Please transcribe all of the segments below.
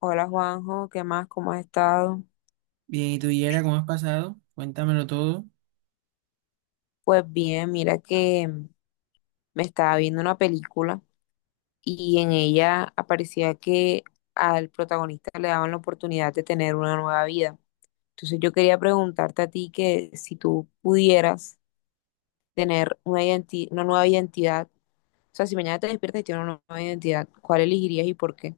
Hola Juanjo, ¿qué más? ¿Cómo has estado? Bien, ¿y tú, Yera, cómo has pasado? Cuéntamelo todo. Pues bien, mira que me estaba viendo una película y en ella aparecía que al protagonista le daban la oportunidad de tener una nueva vida. Entonces yo quería preguntarte a ti que si tú pudieras tener una nueva identidad, o sea, si mañana te despiertas y tienes una nueva identidad, ¿cuál elegirías y por qué?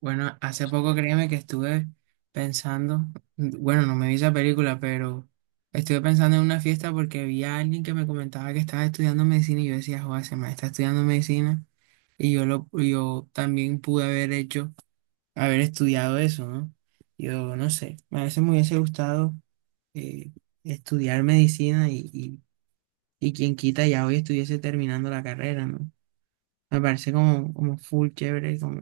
Bueno, hace poco créeme que estuve pensando, bueno, no me vi esa película, pero estuve pensando en una fiesta porque vi a alguien que me comentaba que estaba estudiando medicina y yo decía, joder, ese man está estudiando medicina y yo también pude haber hecho, haber estudiado eso, ¿no? Yo no sé, a veces me hubiese gustado eh, estudiar medicina y quien quita ya hoy estuviese terminando la carrera, ¿no? Me parece como, como full chévere como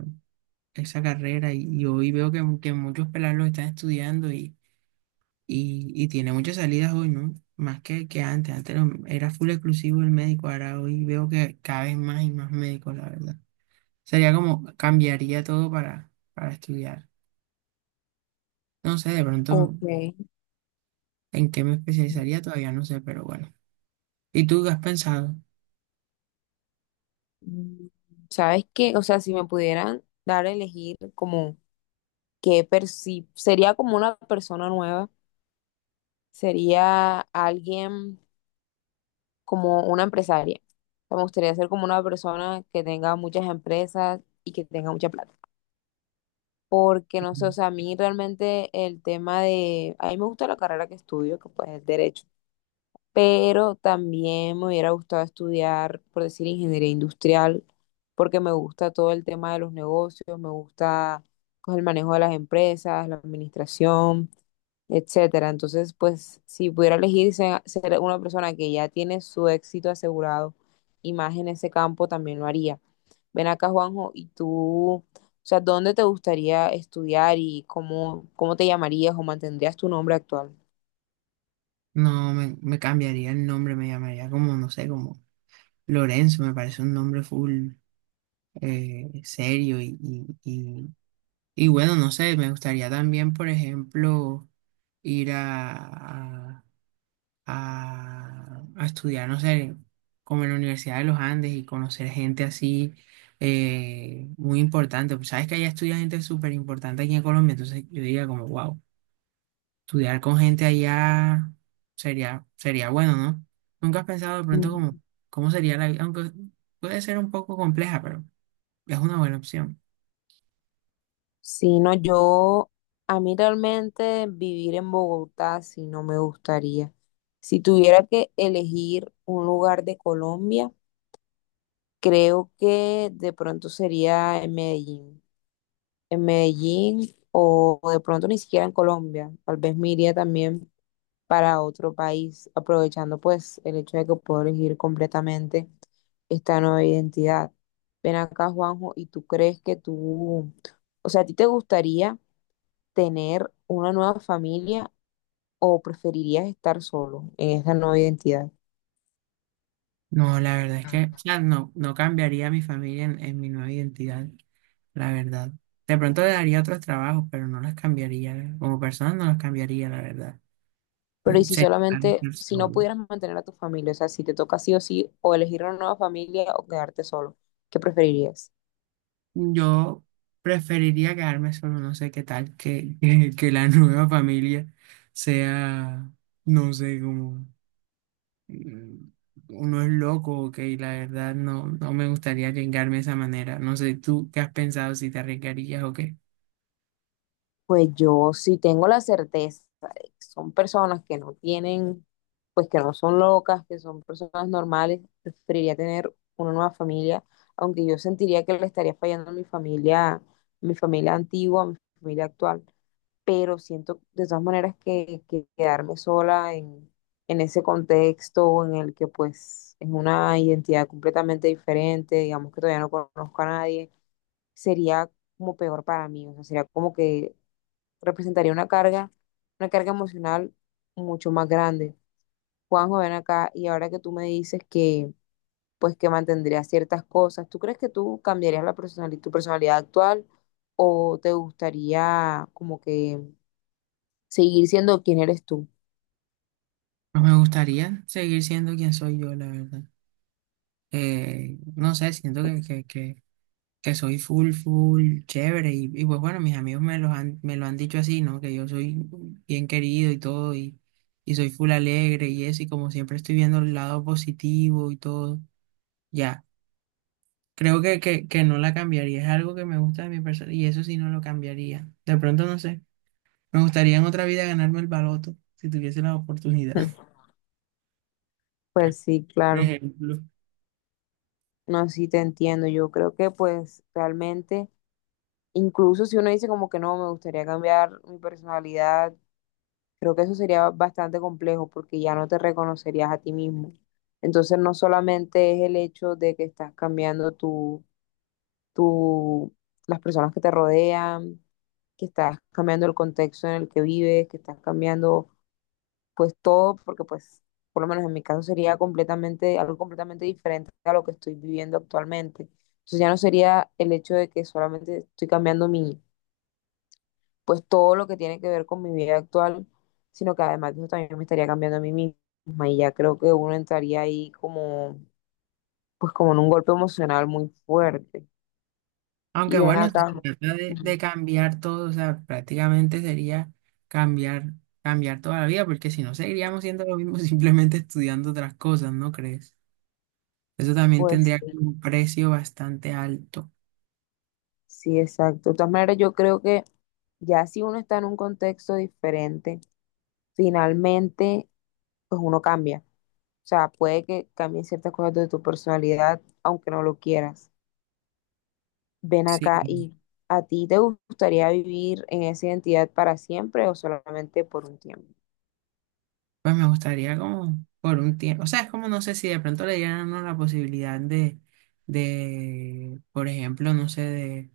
esa carrera y hoy veo que muchos pelados lo están estudiando y tiene muchas salidas hoy, ¿no? Más que antes, era full exclusivo el médico, ahora hoy veo que cada vez más y más médicos, la verdad. Sería como cambiaría todo para estudiar. No sé, de pronto Ok. en qué me especializaría todavía no sé, pero bueno. ¿Y tú qué has pensado? Mm, ¿Sabes qué? O sea, si me pudieran dar a elegir como que sería como una persona nueva, sería alguien como una empresaria. O sea, me gustaría ser como una persona que tenga muchas empresas y que tenga mucha plata. Porque no sé, o Ujú. sea, a mí realmente el tema de, a mí me gusta la carrera que estudio, que pues es derecho, pero también me hubiera gustado estudiar, por decir, ingeniería industrial, porque me gusta todo el tema de los negocios, me gusta pues, el manejo de las empresas, la administración, etcétera. Entonces, pues, si pudiera elegir ser una persona que ya tiene su éxito asegurado y más en ese campo, también lo haría. Ven acá, Juanjo, y tú, o sea, ¿dónde te gustaría estudiar y cómo, cómo te llamarías o mantendrías tu nombre actual? No, me cambiaría el nombre, me llamaría como, no sé, como Lorenzo, me parece un nombre full. Serio y bueno, no sé, me gustaría también, por ejemplo, ir a, a estudiar, no sé, como en la Universidad de los Andes y conocer gente así, muy importante. Pues, sabes que allá estudia gente súper importante aquí en Colombia, entonces yo diría como, wow, estudiar con gente allá sería, sería bueno, ¿no? ¿Nunca has pensado de pronto Ujú. como, cómo sería la vida? Aunque puede ser un poco compleja, pero es una buena opción. Si no, yo, a mí realmente vivir en Bogotá, sí no me gustaría. Si tuviera que elegir un lugar de Colombia, creo que de pronto sería en Medellín. En Medellín o de pronto ni siquiera en Colombia. Tal vez me iría también para otro país, aprovechando pues el hecho de que puedo elegir completamente esta nueva identidad. Ven acá, Juanjo, ¿y tú crees que tú, o sea, a ti te gustaría tener una nueva familia o preferirías estar solo en esta nueva identidad? No, la verdad es que, o sea, no, no cambiaría a mi familia en mi nueva identidad, la verdad. De pronto le daría otros trabajos, pero no las cambiaría. Como persona no las cambiaría, la verdad. Pero y Mm, si sería mejor solamente, estar si no solo. pudieras mantener a tu familia, o sea, si te toca sí o sí, o elegir una nueva familia o quedarte solo, ¿qué preferirías? Yo preferiría quedarme solo, no sé qué tal, que la nueva familia sea, no sé, como mm, uno es loco, ok, la verdad no, no me gustaría arriesgarme de esa manera. No sé, ¿tú qué has pensado si te arriesgarías o qué? Pues yo sí tengo la certeza de que son personas que no tienen, pues que no son locas, que son personas normales, preferiría tener una nueva familia, aunque yo sentiría que le estaría fallando a mi familia antigua, a mi familia actual, pero siento de todas maneras que quedarme sola en ese contexto en el que pues es una identidad completamente diferente, digamos que todavía no conozco a nadie, sería como peor para mí, o sea, sería como que representaría una carga emocional mucho más grande. Juanjo, ven acá y ahora que tú me dices que pues que mantendrías ciertas cosas, ¿tú crees que tú cambiarías la tu personalidad actual o te gustaría como que seguir siendo quien eres tú? Pues me gustaría seguir siendo quien soy yo, la verdad. No sé, siento que soy full, full, chévere. Y pues bueno, mis amigos me los han, me lo han dicho así, ¿no? Que yo soy bien querido y todo, y soy full alegre y eso, y como siempre estoy viendo el lado positivo y todo. Ya, creo que no la cambiaría. Es algo que me gusta de mi persona y eso sí no lo cambiaría. De pronto, no sé, me gustaría en otra vida ganarme el baloto si tuviese la oportunidad, Mm. Pues sí, por claro. ejemplo. No, sí te entiendo. Yo creo que pues realmente, incluso si uno dice como que no, me gustaría cambiar mi personalidad. Creo que eso sería bastante complejo porque ya no te reconocerías a ti mismo. Entonces, no solamente es el hecho de que estás cambiando tu, las personas que te rodean, que estás cambiando el contexto en el que vives, que estás cambiando pues todo, porque pues por lo menos en mi caso sería completamente, algo completamente diferente a lo que estoy viviendo actualmente. Entonces ya no sería el hecho de que solamente estoy cambiando mi, pues todo lo que tiene que ver con mi vida actual, sino que además de eso también me estaría cambiando a mí misma y ya creo que uno entraría ahí como, pues como en un golpe emocional muy fuerte. Aunque Y ven bueno, si acá, se trata ujú, de cambiar todo, o sea, prácticamente sería cambiar, cambiar toda la vida, porque si no seguiríamos siendo lo mismo simplemente estudiando otras cosas, ¿no crees? Eso también pues tendría sí, como un precio bastante alto. sí, exacto. De todas maneras, yo creo que ya si uno está en un contexto diferente, finalmente, pues uno cambia. O sea, puede que cambien ciertas cosas de tu personalidad, aunque no lo quieras. Ven Sí, acá y ¿a ti te gustaría vivir en esa identidad para siempre o solamente por un tiempo? pues me gustaría como por un tiempo, o sea, es como no sé si de pronto le dieran a uno la posibilidad de por ejemplo, no sé, de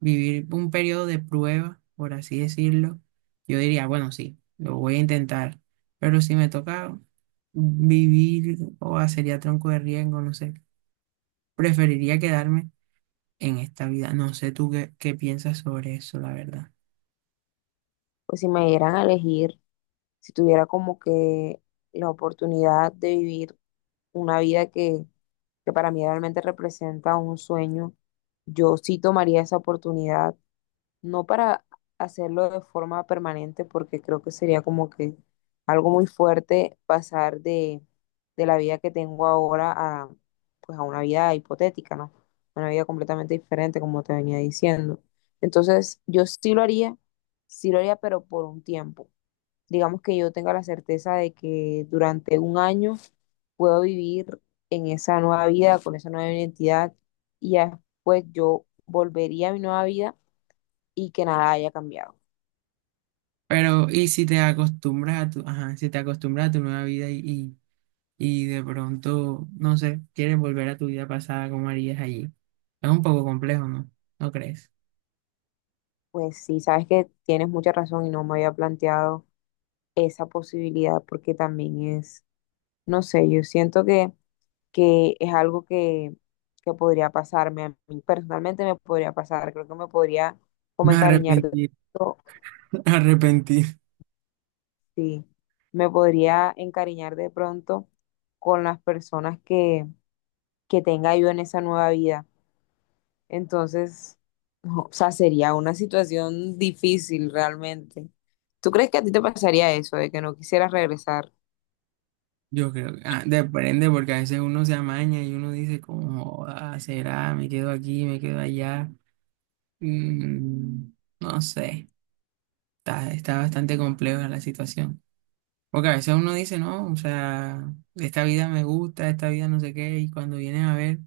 vivir un periodo de prueba, por así decirlo, yo diría, bueno, sí, lo voy a intentar, pero si me toca vivir o hacer ya tronco de riesgo, no sé, preferiría quedarme en esta vida. No sé tú qué, qué piensas sobre eso, la verdad. Pues si me dieran a elegir, si tuviera como que la oportunidad de vivir una vida que para mí realmente representa un sueño, yo sí tomaría esa oportunidad no para hacerlo de forma permanente, porque creo que sería como que algo muy fuerte pasar de la vida que tengo ahora a, pues a una vida hipotética, ¿no? Una vida completamente diferente, como te venía diciendo. Entonces, yo sí lo haría, pero por un tiempo. Digamos que yo tenga la certeza de que durante un año puedo vivir en esa nueva vida, con esa nueva identidad, y ya después yo volvería a mi nueva vida y que nada haya cambiado. Pero, ¿y si te acostumbras a tu, ajá, si te acostumbras a tu nueva vida y y de pronto, no sé, quieres volver a tu vida pasada, ¿cómo harías allí? Es un poco complejo, ¿no? ¿No crees? Pues sí, sabes que tienes mucha razón y no me había planteado esa posibilidad porque también es, no sé, yo siento que es algo que podría pasarme, a mí personalmente me podría pasar, creo que me podría como No encariñar de arrepentir, pronto, arrepentir. sí, me podría encariñar de pronto con las personas que tenga yo en esa nueva vida. Entonces, no, o sea, sería una situación difícil realmente. ¿Tú crees que a ti te pasaría eso, de que no quisieras regresar? Yo creo que ah, depende porque a veces uno se amaña y uno dice como, "Joda, será, me quedo aquí, me quedo allá". Mm, no sé, está, está bastante compleja la situación. Porque a veces uno dice, no, o sea, esta vida me gusta, esta vida no sé qué, y cuando vienen a ver...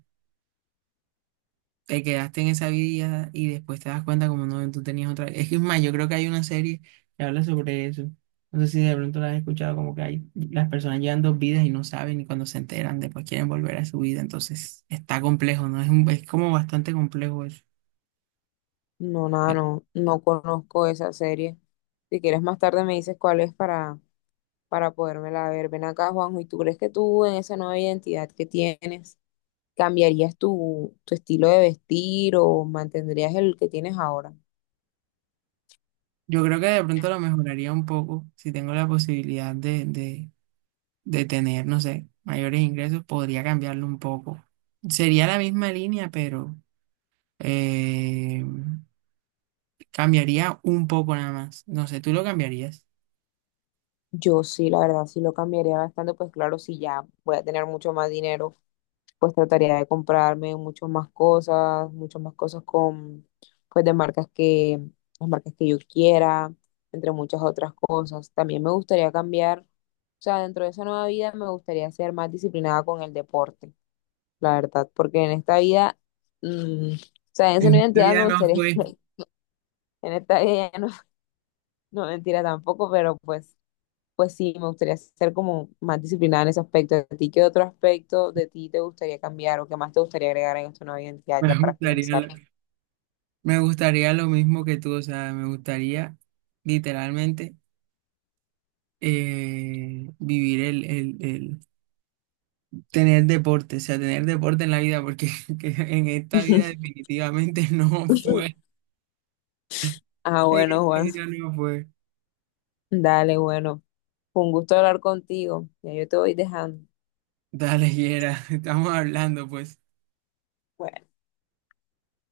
te quedaste en esa vida y después te das cuenta como no, tú tenías otra. Es que es más, yo creo que hay una serie que habla sobre eso. No sé si de pronto la has escuchado, como que hay, las personas llevan dos vidas y no saben y cuando se enteran después quieren volver a su vida. Entonces está complejo, ¿no? Es como bastante complejo eso. No, nada, no, no conozco esa serie. Si quieres más tarde me dices cuál es para podérmela ver. Ven acá, Juanjo, ¿y tú crees que tú en esa nueva identidad que tienes cambiarías tu estilo de vestir o mantendrías el que tienes ahora? Yo creo que de pronto lo mejoraría un poco si tengo la posibilidad de de tener, no sé, mayores ingresos, podría cambiarlo un poco. Sería la misma línea, pero... eh, cambiaría un poco nada más. No sé, ¿tú lo cambiarías? Yo sí, la verdad, sí lo cambiaría bastante, pues claro, si ya voy a tener mucho más dinero pues trataría de comprarme muchas más cosas con, pues de marcas que, las marcas que yo quiera, entre muchas otras cosas. También me gustaría cambiar, o sea, dentro de esa nueva vida me gustaría ser más disciplinada con el deporte, la verdad, porque en esta vida, o sea, en esa En nueva esta identidad vida me no gustaría, fue. en esta vida ya no, no mentira tampoco, pero pues sí, me gustaría ser como más disciplinada en ese aspecto. ¿A ti qué otro aspecto de ti te gustaría cambiar o qué más te gustaría agregar en esta nueva identidad Me ya para gustaría finalizar? lo, me gustaría lo mismo que tú, o sea, me gustaría literalmente, vivir tener deporte, o sea, tener deporte en la vida, porque que en esta vida definitivamente no fue. Ah, En bueno, esta Juan. vida no fue. Dale, bueno. Fue un gusto hablar contigo. Ya yo te voy dejando. Dale, Yera, estamos hablando, pues. Bueno.